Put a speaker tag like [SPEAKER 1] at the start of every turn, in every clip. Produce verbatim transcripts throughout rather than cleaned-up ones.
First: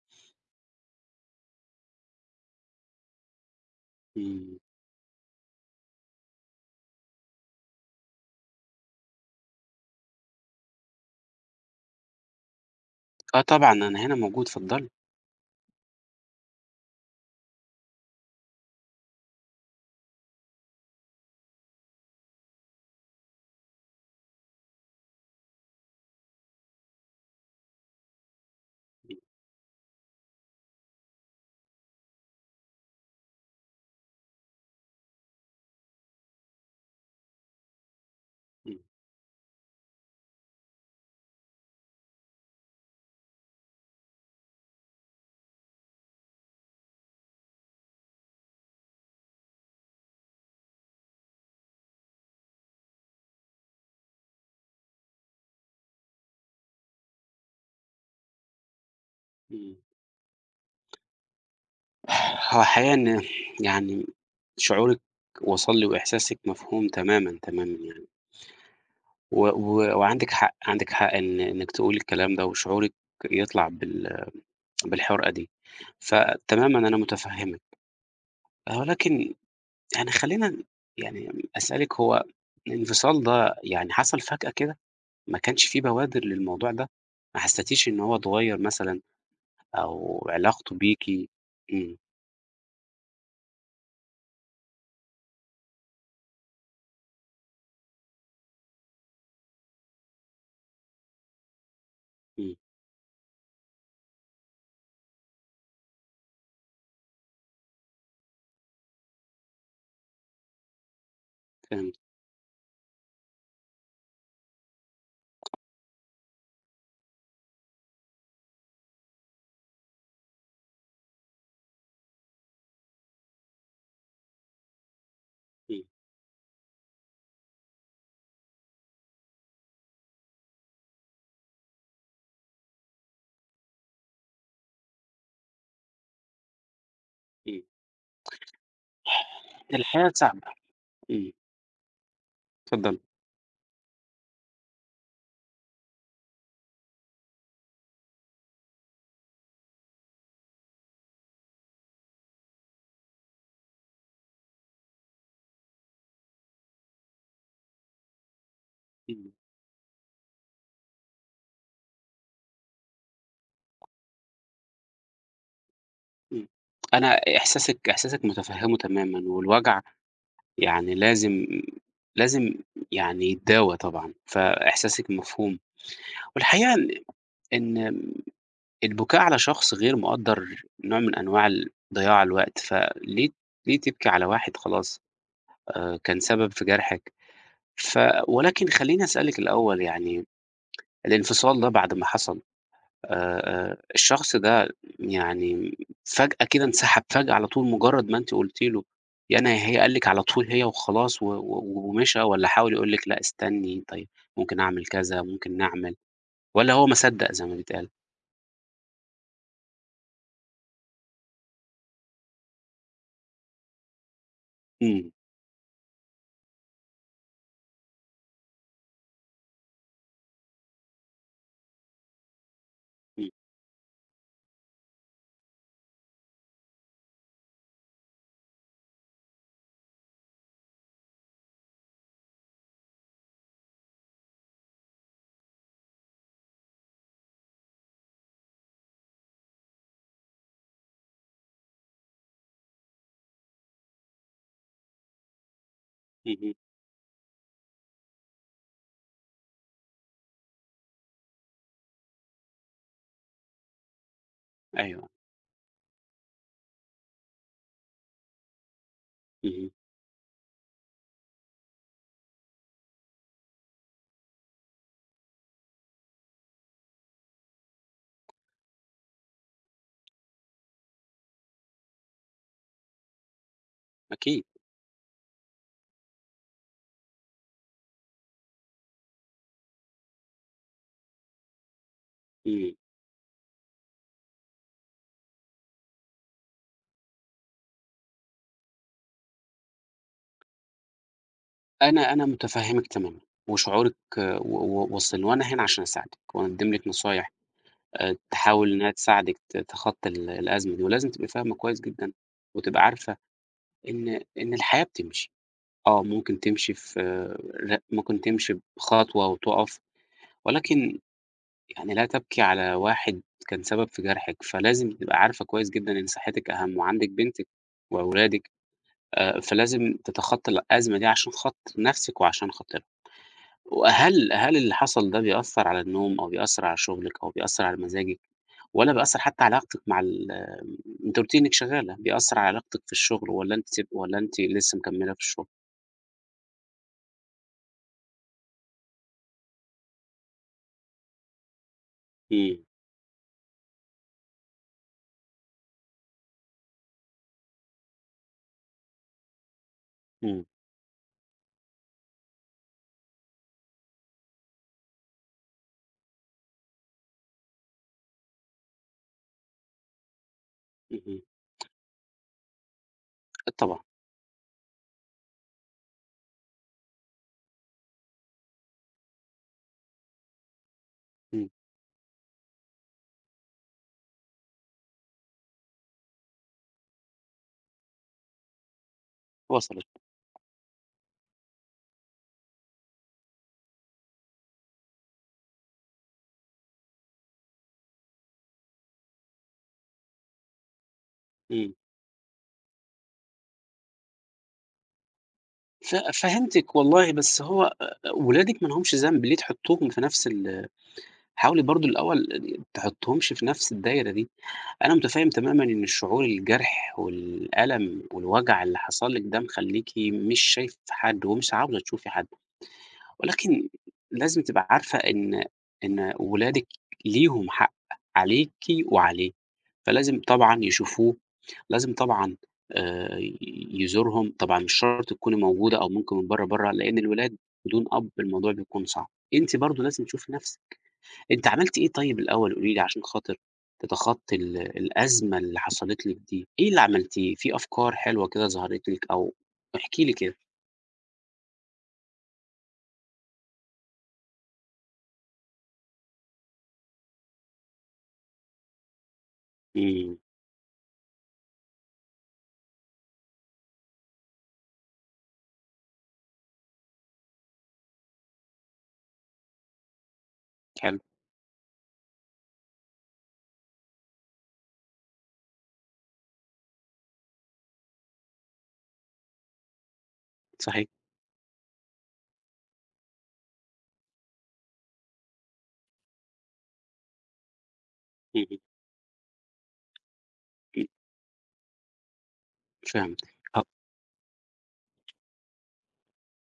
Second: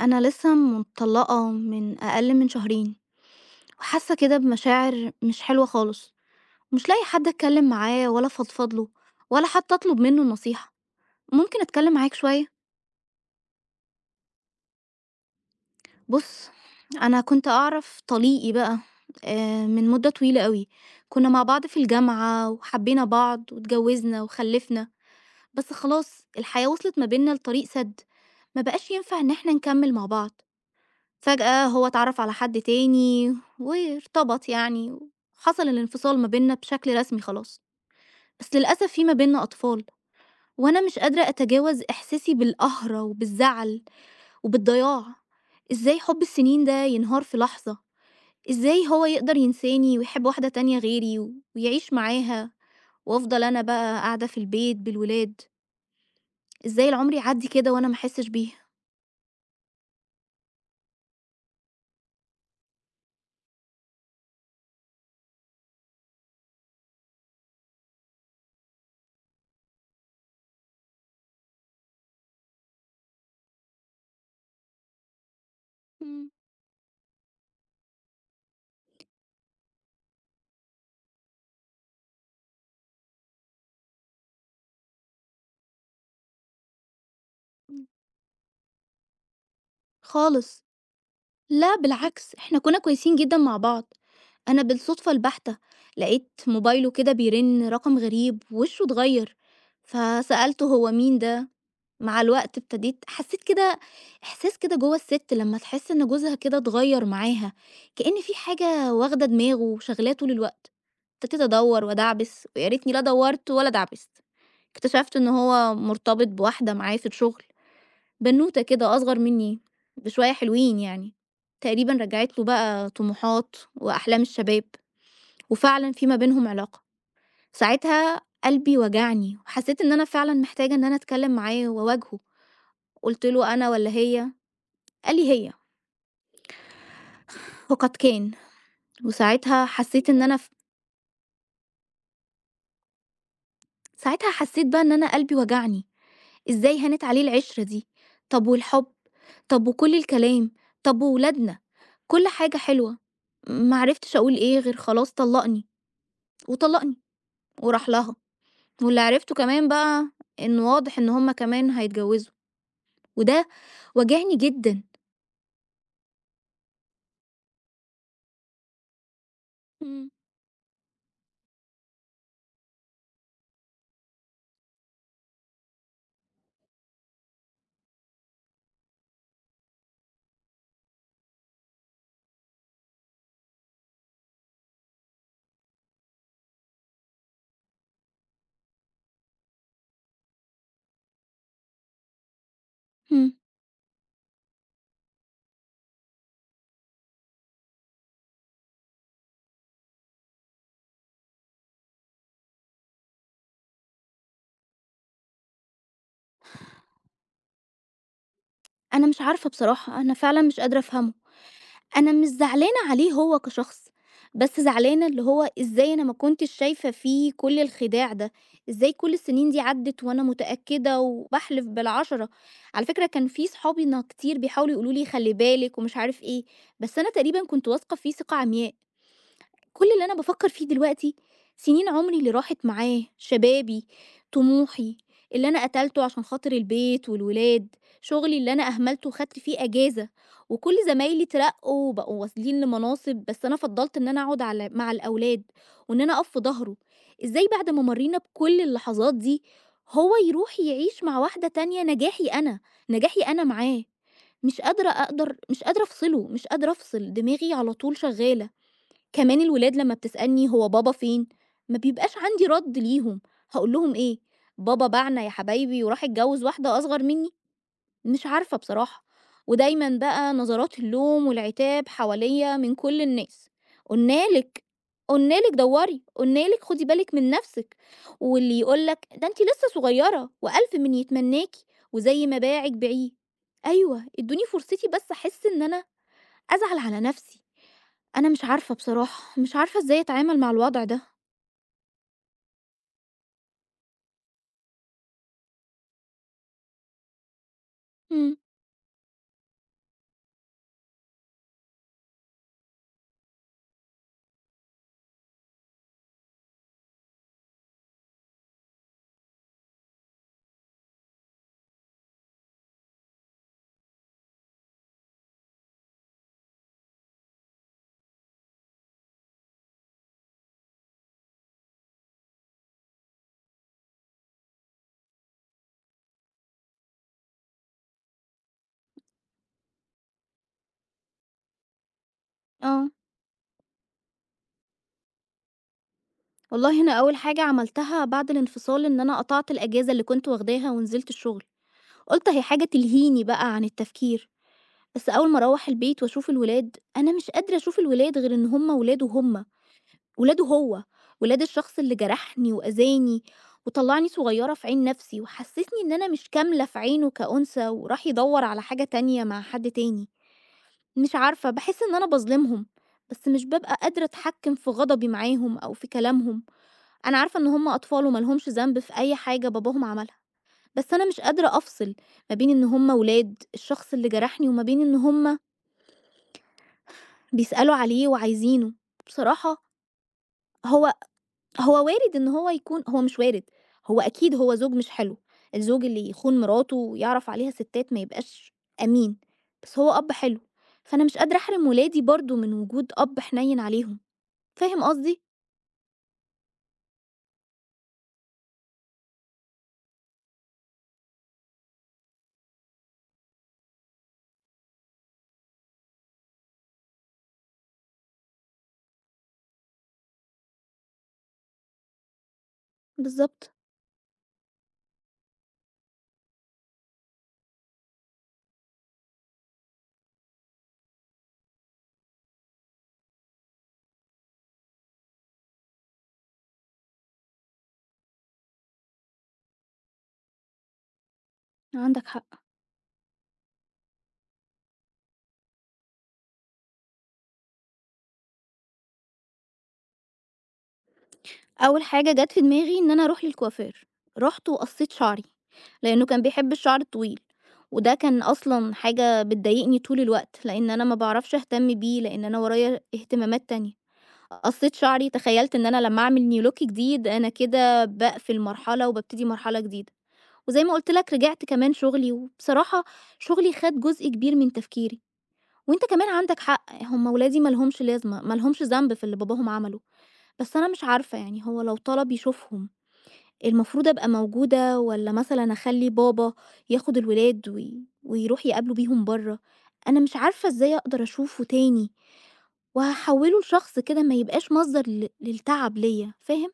[SPEAKER 1] أنا لسه مطلّقة من أقل من شهرين، وحاسة كده
[SPEAKER 2] إمم.
[SPEAKER 1] بمشاعر مش حلوة خالص، ومش لاقية حد أتكلم معاه ولا أفضفض له، ولا حتى أطلب منه النصيحة. ممكن أتكلم معاك شوية؟
[SPEAKER 2] آه طبعًا، أنا هنا موجود، اتفضلي.
[SPEAKER 1] بُص، أنا كنت أعرَف طليقي بقى آآ من مدة طويلة أوي، كنا مع بعض في الجامعة، وحبينا بعض، واتجوزنا وخلّفنا، بس خلاص الحياة وِصلت ما بيننا لطريق سد، ما بقاش ينفع إن إحنا نكمّل مع بعض، فجأة هو اتعرّف على حد تاني وارتبط يعني، وحصَل الانفصال ما بيننا بشكل رسمي خلاص، بس
[SPEAKER 2] إمم.
[SPEAKER 1] للأسف في ما بيننا أطفال، وأنا مش قادرة أتجاوز إحساسي بالقهرة وبالزعل وبالضياع، إزاي حُب السنين ده ينهار في لحظة؟ إزاي هو يقدَر ينساني ويحب واحدة تانية غِيري ويعيش معاها، وأفضَل أنا بقى قاعدة في البيت بالولاد؟! إزاي العمر يعدّي كده وأنا ما أحسش بيه؟
[SPEAKER 2] إمم. هو الحقيقة إن يعني شعورِك وصَل لي وإحساسِك مفهوم تمامًا، تمامًا يعني. و و وعندِك حق، عندِك حق إن إنِك تقولي الكلام ده وشعورِك يطلَع بال بالحُرقة دي،
[SPEAKER 1] إمم.
[SPEAKER 2] فتمامًا أنا مُتفهمِك، ولكن يعني خلّينا ن يعني أسألِك هو الانفصال ده يعني حصَل فجأة كده؟ ما كانش في بوادر للموضوع ده؟ ما
[SPEAKER 1] إمم.
[SPEAKER 2] حسّيتيش إن هو اتغيّر مثلًا؟ أو
[SPEAKER 1] خالص.
[SPEAKER 2] علاقته بيكِ
[SPEAKER 1] لا
[SPEAKER 2] إمم.
[SPEAKER 1] بالعكس، إحنا كنا كويسين جدًا مع بعض، أنا بالصدفة البحتة لقيت موبايله كده بيرن رقم غريب، وشه اتغيّر، فسألته "هو مين ده؟" مع
[SPEAKER 2] إمم.
[SPEAKER 1] الوقت ابتديت حسّيت كده إحساس كده جوّا السِت لمّا تحس إن جوزها كده اتغيّر معاها، كإن في حاجة واخدة دماغه وشاغلاه طُول الوقت، ابتديت أدوّر
[SPEAKER 2] فهمت.
[SPEAKER 1] وأدعبس، ويا ريتني لا دوّرت ولا دعبست، اكتشفت إن هو مرتبط بواحدة معاه في الشغل، بنوتة كده أصغر مني بشوية حلوين يعني، تقريبًا رجّعِت له بقى طموحات وأحلام الشباب،
[SPEAKER 2] إمم.
[SPEAKER 1] وفعلًا في ما بينهم علاقة، ساعتها قلبي وجعني، وحسّيت إن أنا فعلًا محتاجة إن أنا أتكلّم معاه وأواجهه، قُلت له: "أنا والّا هي؟" قال لي: "هي."
[SPEAKER 2] إمم.
[SPEAKER 1] وقد كان. وساعتها حسّيت
[SPEAKER 2] الحقيقة
[SPEAKER 1] إن أنا
[SPEAKER 2] صعبة.
[SPEAKER 1] ف
[SPEAKER 2] إمم. اتفضّلي.
[SPEAKER 1] ساعتها حسّيت بقى إن أنا قلبي وجعني. إزاي هانت عليه العشرة دي؟ طَب والحُب، طَب وكل الكلام، طَب وولادنا، كل حاجة حلوة. ما عرفتش أقول إيه غير خلاص طلّقني وطلّقني، وراح لها. واللي
[SPEAKER 2] إمم.
[SPEAKER 1] عرفته كمان بقى إن واضح إن هم كمان هيتجوِّزوا وده وجعني جدًا.
[SPEAKER 2] إمم. أنا إحساسِك إحساسِك متفهِّمه تمامًا والوجع
[SPEAKER 1] إمم.
[SPEAKER 2] يعني لازم لازم يعني يتداوى طبعًا، فإحساسِك مفهوم. والحقيقة ال إن م البكاء على شخص غير مقدَّر نوع من أنواع ال ضياع الوقت، فليه ليه تبكي على واحد خلاص آآ كان سبب في جرْحِك؟ ف ولكن خلّيني أسألِك الأول يعني الانفصال ده بعد ما حصل
[SPEAKER 1] إمم.
[SPEAKER 2] آآ الشخص ده يعني فجأة كده انسحب فجأة على طول مُجرّد ما أنتِ قُلتِ له يا أنا يا هي، قال لِك على طول هي وخلاص و و ومشى والّا حاول يقول لِك لأ استني، طيب ممكن أعمل كذا، ممكن نعمل والّا هو ما صدَّق زي ما بيتقال؟
[SPEAKER 1] أنا مش عارفة بصراحة، أنا فعلًا مش قادرة أفهمه. أنا مش زعلانة عليه هو كشخص، بس زعلانة
[SPEAKER 2] إمم.
[SPEAKER 1] اللي هو إزاي أنا ما كنتش شايفة فيه كل الخداع ده، إزاي كُل السنين دي عدّت وأنا متأكدة وباحلف بالعشرة، على فكرة كان
[SPEAKER 2] إمم.
[SPEAKER 1] في صحابي نا كتير بيحاولوا يقولوا لي خلّي بالِك ومش عارف إيه، بس أنا تقريبًا كنت واثقة فيه ثقة عمياء. كُل اللي أنا بافكّر في دلوقتي سنين عمري اللي راحت معاه، شبابي، طموحي، اللي أنا قتلته عشان خاطر البيت والولاد، شغلي اللي أنا أهملته وخدت فيه أجازة، وكُل زمايلي اترقوا وبقوا واصلين لمناصب، بس أنا فضّلت إن أنا أقعد على مع الأولاد، وإن أنا أقف في
[SPEAKER 2] اهم.
[SPEAKER 1] ضهره. إزاي بعد ما مرينا بكل اللحظات دي، هو يروح يعيش مع واحدة تانية نجاحي أنا، نجاحي أنا معاه. مش قادرة
[SPEAKER 2] أيوه.
[SPEAKER 1] أقدر مش قادرة أفصله، مش قادرة أفصل، دماغي على طول شغّالة. كمان
[SPEAKER 2] اهم.
[SPEAKER 1] الولاد لمّا بتسألني: "هو بابا فين"، ما بيبقاش عندي رد ليهم. هاقول لهم إيه؟ بابا باعنا يا حبايبي وراح اتجوّز واحدة أصغر مِنّي. مش عارفة بصراحة. ودايمًا بقى نظرات اللوم والعتاب حواليَّ من كل الناس. "قُلنا
[SPEAKER 2] أكيد.
[SPEAKER 1] لِك، قُلنا لِك دوَّري"، "قُلنا لِك خُدي بالِك من نفسِك". واللي يقول لك "ده أنتِ لسه صغيرة وألف من يتمناكِ، وزي ما باعِك
[SPEAKER 2] إمم.
[SPEAKER 1] بيعيه". أيوه، ادوني فرصتي بس أحس إن أنا أزعل على نفسي. أنا مش عارفة بصراحة، مش عارفة إزاي أتعامل مع الوضع ده.
[SPEAKER 2] أنا أنا متفهمِك تمامًا، وشعورِك و و واصلني، وأنا هنا عشان أساعدِك وأقدِّم لِك نصايح آآ،
[SPEAKER 1] إمم.
[SPEAKER 2] تحاول إن هي تساعدِك ت تخطّي ال الأزمة دي، ولازم تبقي فاهمة كويّس جدًا، وتبقي عارفة إن إن الحياة بتمشي، آه، ممكن تمشي في لأ ممكن تمشي بخطوة وتقف، ولكن يعني لا تبكي على واحد كان سبب في جرحِك، فلازم تبقي عارفة كويّس جدًا إن صحتِك أهم، وعندِك بنتِك وأولادِك، آآ فلازم تتخطي الأزمة دي عشان خاطر نفْسِك وعشان خاطرهم، وهل هل اللي حصل ده بيأثّر على النوم أو بيأثّر على شغلِك أو بيأثّر على مزاجِك؟ والّا بيأثّر حتّى علاقتِك مع ال أنتِ قُلتِ لي إنّك شغّالة، بيأثّر على علاقتِك في
[SPEAKER 1] آه.
[SPEAKER 2] الشغل والّا أنتِ سب والّا أنتِ لسّه مكمّلة في الشغل؟
[SPEAKER 1] والله أنا أوّل حاجة عملتها بعد الانفصال إن أنا قطعت الأجازة اللي كنت واخداها ونزلت الشغل، قُلت أهي
[SPEAKER 2] إمم.
[SPEAKER 1] حاجة تلهيني بقى عن التفكير، بس أوّل ما أروّح البيت وأشوف الولاد، أنا مش قادرة أشوف الولاد غير إن هُم ولاده هُم
[SPEAKER 2] إمم.
[SPEAKER 1] ولاده هو، ولاد الشخص اللي جرحني وأذاني، وطلعني صغيّرة في عين نفْسي، وحسّسني إن أنا مش كاملة في عينه كأنثى، وراح يدوّر على حاجة تانية مع حد تاني، مش
[SPEAKER 2] اهم.
[SPEAKER 1] عارفة، باحس إن أنا باظلمهم، بس مش بابقى
[SPEAKER 2] الطمع.
[SPEAKER 1] قادرة أتحكم في غضبي معاهم أو في كلامهم، أنا عارفة إن هُم أطفال وما لهمش ذنب في أي حاجة باباهم عملها، بس أنا مش
[SPEAKER 2] إمم.
[SPEAKER 1] قادرة أفصل ما بين إن هُم ولاد الشخص اللي جرحني، وما بين إن هُم بيسألوا عليه وعايزينه. بصراحة
[SPEAKER 2] وصلت.
[SPEAKER 1] هو هو وارد إن هو يكون هو مش وارد، هو أكيد هو زوج مش حلو، الزوج اللي يخون مراته ويعرف عليها ستات ما يبقاش أمين، بس هو أب حلو، فأنا مش قادرة أحرم
[SPEAKER 2] إمم.
[SPEAKER 1] ولادي برضو من وجود أب حنين عليهم. فاهم قصدي؟
[SPEAKER 2] ف فهمتِك والله، بس هو آآ ولادِك ما لهمش ذَنْب، ليه تحُطّوهم في نَفْس ال حاولي برضه الأول [unintelligible] تحُطّوهمش في نَفْس الدايرة دي. أنا مُتفهِّم تمامًا إن الشعور الجرح والألم والوجع اللي حصل لِك ده مخلّيكِ مش شايفة حد ومش عاوزة تشوفي حد.
[SPEAKER 1] بالضبط.
[SPEAKER 2] ولكن لازم تبقي عارفة إن إن ولادِك ليهم حق عليكِ وعليه، فلازم طبعًا يشوفوه، لازم طبعًا آآ يزورهم. طبعًا مش شرط تكوني موجودة أو ممكن من برّه، برّه، لإن الولاد بدون أب الموضوع بيكون صعب. أنتِ برضه لازم تشوفي نَفْسِك. أنتِ عملتِ إيه
[SPEAKER 1] عندك
[SPEAKER 2] طيب
[SPEAKER 1] حق.
[SPEAKER 2] الأول قولي لي عشان خاطر تتخطّي ال الأزمة اللي حصلِت لِك دي، إيه اللي عملتيه؟ في أفكار حلوة كده ظهرِت لِك أو احكي لي كده؟
[SPEAKER 1] أول حاجة جات في دماغي إن أنا أروح للكوافير، رُحت وقصّيت شعري، لإنّه كان بيحب الشعر الطويل، وده كان أصلًا حاجة بتضايقني طول
[SPEAKER 2] إمم.
[SPEAKER 1] الوقت، لإن أنا ما باعرفش أهتم بيه، لإن أنا ورايا اهتمامات تانية. قصّيت شعري، تخيلّت إن أنا لمّا أعمل new look جديد، أنا كده باقفل مرحلة وبابتدي مرحلة جديدة. وزي ما قُلت
[SPEAKER 2] حلو.
[SPEAKER 1] لك رجعت كمان شُغلي وبصراحة شُغلي خَد جزء كبير من تفكيري. وأنت كمان عندك حق، هم ولادي مالهمش لازمة ما لهمش ذَنْب في اللي باباهم عمله. بس أنا مش
[SPEAKER 2] صحيح.
[SPEAKER 1] عارفة، يعني هو لو طلب يشوفهم، المفروض أبقى موجودة والّا مثلًا أخلّي بابا ياخُد الولاد وي ويروح
[SPEAKER 2] اهم.
[SPEAKER 1] يقابله بيهم برّه؟ أنا مش عارفة إزاي
[SPEAKER 2] إمم.
[SPEAKER 1] أقدر أشوفه تاني
[SPEAKER 2] فهمتِك،
[SPEAKER 1] وهاحوِّله
[SPEAKER 2] أ
[SPEAKER 1] لشخص كده ما يبقاش مصدر ل للتعب ليّا، فاهم؟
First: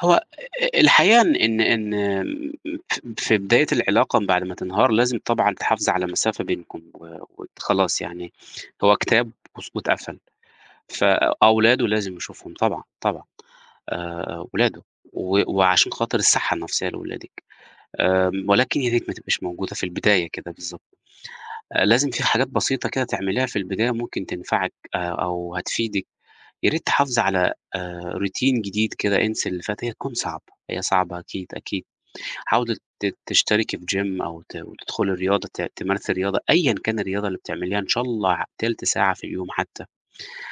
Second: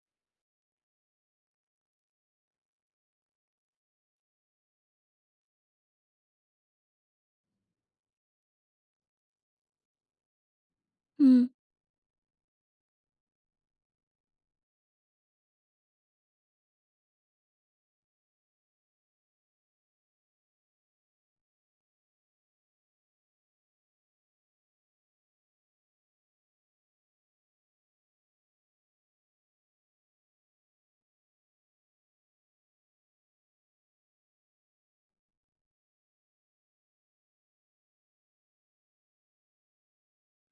[SPEAKER 2] هو أ أ الحقيقة إن إن إن م ف في بداية العلاقة بعد ما تنهار لازم طبعًا تحافظي على مسافة بينكم و وت خلاص يعني، هو كتاب وس واتقفل،
[SPEAKER 1] إمم.
[SPEAKER 2] فأولاده لازم يشوفهم طبعًا، طبعًا. آآ، أولاده، و وعشان خاطر الصحّة النفسيّة لولادِك، آمم، ولكن يا ريت ما تبقيش موجودة في البداية كده بالضبط، آآ لازم في حاجات بسيطة كده تعمليها في البداية ممكن تنفعِك آآ، أو هتفيدِك. يا ريت تحافظي على آآ، routine جديد كده، انسي اللي فات، هي تكون صعبة، هي صعبة أكيد، أكيد، حاولي ت تشتركي في gym أو ت وتدخلي رياضة، ت تمارسي الرياضة أيًا كان الرياضة اللي بتعمليها، إن شاء الله تلت ساعة في اليوم حتّى،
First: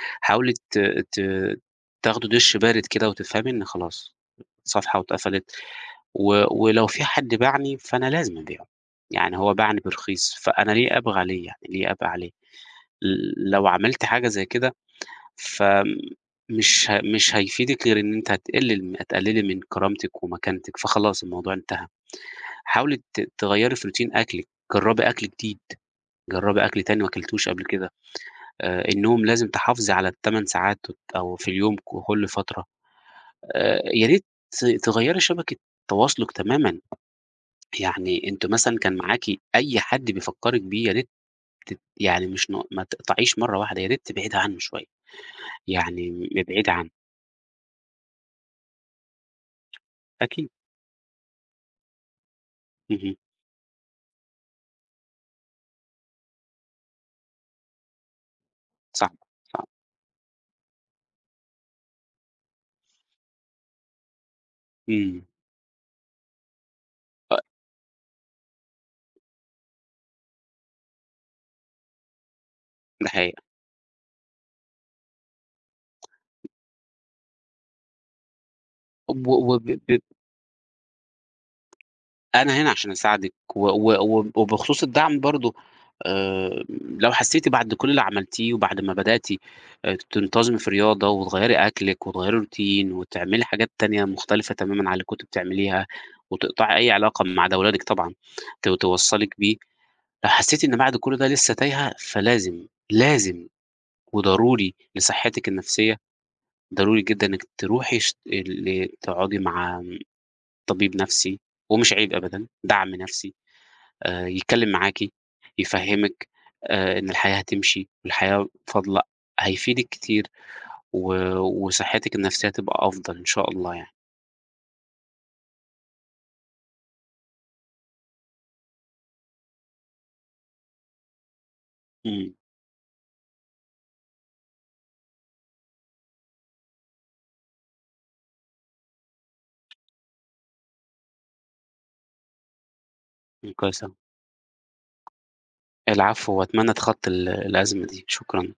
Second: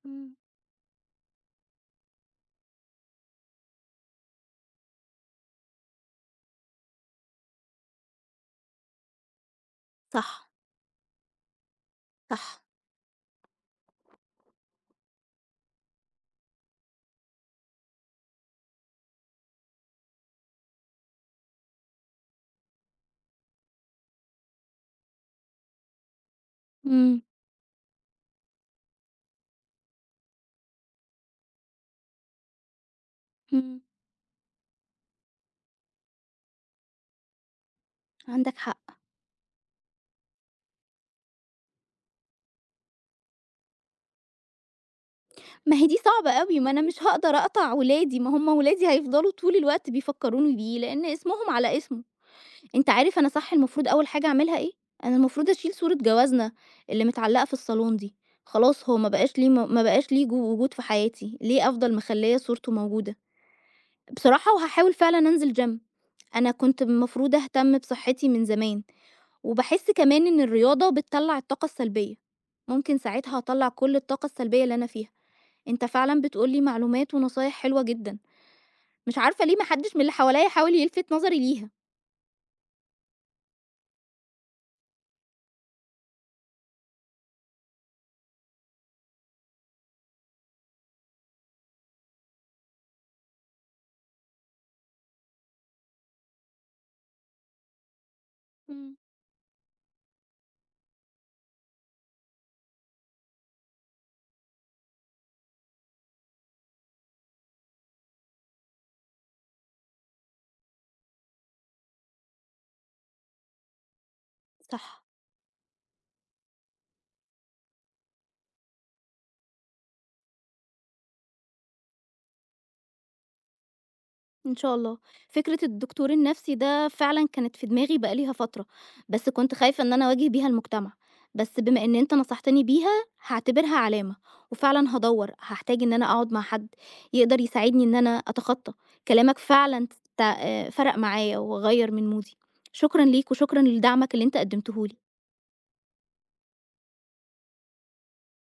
[SPEAKER 1] إمم.
[SPEAKER 2] حاولي ت ت تاخدي دُش بارد كده وتفهمي إن خلاص صفحة واتقفلت، و ولو في حد باعني فأنا لازم أبيعه، يعني هو باعني برخيص،
[SPEAKER 1] صح.
[SPEAKER 2] فأنا ليه أبغى عليه يعني، ليه أبقى عليه،
[SPEAKER 1] صح.
[SPEAKER 2] لو عملتِ حاجة زي كده، فمش ه مش هيفيدِك غير إن أنتِ هتقلل م هتقللي من كرامتِك ومكانتِك فخلاص الموضوع انتهى، حاولي ت تغيّري في routine أكلِك، جرّبي أكل جديد، جرّبي أكل تاني ما
[SPEAKER 1] إمم.
[SPEAKER 2] كلتيهوش قبل كده، آآ النوم لازم تحافظي على التمن ساعات وت أو في اليوم ك كلّ فترة،
[SPEAKER 1] إمم.
[SPEAKER 2] آآ يا ريت تغيّري شبكة تواصلِك تمامًا، يعني أنتِ
[SPEAKER 1] عندك
[SPEAKER 2] مثلًا
[SPEAKER 1] حق.
[SPEAKER 2] كان معاكِ أي حد بيفكّرِك بيه يا ريت تت يعني مش ن ما تقطعيش مرّة واحدة، يا ريت تبعدي عنّه شويّة،
[SPEAKER 1] ما هي دي
[SPEAKER 2] يعني م
[SPEAKER 1] صعبة أوي، ما
[SPEAKER 2] ابعدي
[SPEAKER 1] أنا
[SPEAKER 2] عنّه.
[SPEAKER 1] مش هاقدر أقطع ولادي، ما هُم ولادي هيفضلوا طول الوقت
[SPEAKER 2] أكيد.
[SPEAKER 1] بيفكروني بيه، لإن اسمهم على اسمه، أنت
[SPEAKER 2] اهم.
[SPEAKER 1] عارف أنا صح المفروض أوّل حاجة أعملها إيه، أنا المفروض أشيل صورة جوازنا اللي متعلّقة في الصالون دي، خلاص، هو ما
[SPEAKER 2] صح،
[SPEAKER 1] بقاش ليه
[SPEAKER 2] صح.
[SPEAKER 1] م ما بقاش ليه جو وجود في حياتي، ليه أفضل مخلّية صورته موجودة، بصراحة، وهاحاول فعلًا
[SPEAKER 2] إمم.
[SPEAKER 1] أنزل gym، أنا كنت المفروض أهتم بصحتي من زمان، وباحس كمان إن الرياضة بتطلّع الطاقة السلبيّة، ممكن
[SPEAKER 2] ده
[SPEAKER 1] ساعتها
[SPEAKER 2] حقيقة.
[SPEAKER 1] أطلّع كلّ الطاقة السلبيّة اللي أنا فيها، أنت فعلًا بتقول لي معلومات ونصايح حلوة جدًا، مش
[SPEAKER 2] اب
[SPEAKER 1] عارفة ليه
[SPEAKER 2] وب
[SPEAKER 1] ما
[SPEAKER 2] ب
[SPEAKER 1] حدش
[SPEAKER 2] ب
[SPEAKER 1] من اللي حواليّا حاول يلفت نظري ليها.
[SPEAKER 2] أنا هنا عشان أساعدِك، و و وب وبخصوص الدعم برضه آآ، لو حسّيتِ بعد كلّ اللي عملتيه وبعد ما بدأتِ آآ، تنتظمي في رياضة وتغيّري أكلِك وتغيّري routine وتعملي حاجات تانية مختلفة تمامًا عن اللي كنتِ بتعمليها، وتقطعي أي علاقة ما عدا ولادِك طبعًا ت
[SPEAKER 1] إمم.
[SPEAKER 2] توصّلِك بيه، لو حسّيتِ إن بعد كلّ ده لسّه تايهة فلازم، لازم وضروري لصحتِك النفسية، ضروري جدًا إنِّك تروحي شت ال تقعدي مع امم، طبيب نفْسي، ومش عيب أبدًا، دعم نفْسي، آآ يتكلّم
[SPEAKER 1] صح.
[SPEAKER 2] معاكِ، يفهّمِك، آآ إن الحياة هتمشي والحياة فاضلة، هيفيدِك كتير، و وصحتِك النفسية هتبقى أفضل إن شاء الله يعني.
[SPEAKER 1] إن شاء الله، فكرة الدكتور النفْسي ده فعلًا كانت في دماغي بقى ليها فترة، بس كنت خايفة إن أنا أواجه بيها المجتمع، بس بما إن أنت
[SPEAKER 2] إمم.
[SPEAKER 1] نصحتني بيها، هاعتبرها علامة، وفعلًا هادوّر، هاحتاج إن أنا أقعد مع حد يقدر يساعدني إن أنا أتخطّى، كلامك فعلًا ت ت فرَق معايا، وغيّر من مودي. شكرًا ليك،
[SPEAKER 2] إمم،
[SPEAKER 1] وشكرًا
[SPEAKER 2] كويس أوي.
[SPEAKER 1] لدعمك اللي أنت قدّمته لي.
[SPEAKER 2] العفو. وأتمنى تتخطي ال الأزمة دي. شكرًا.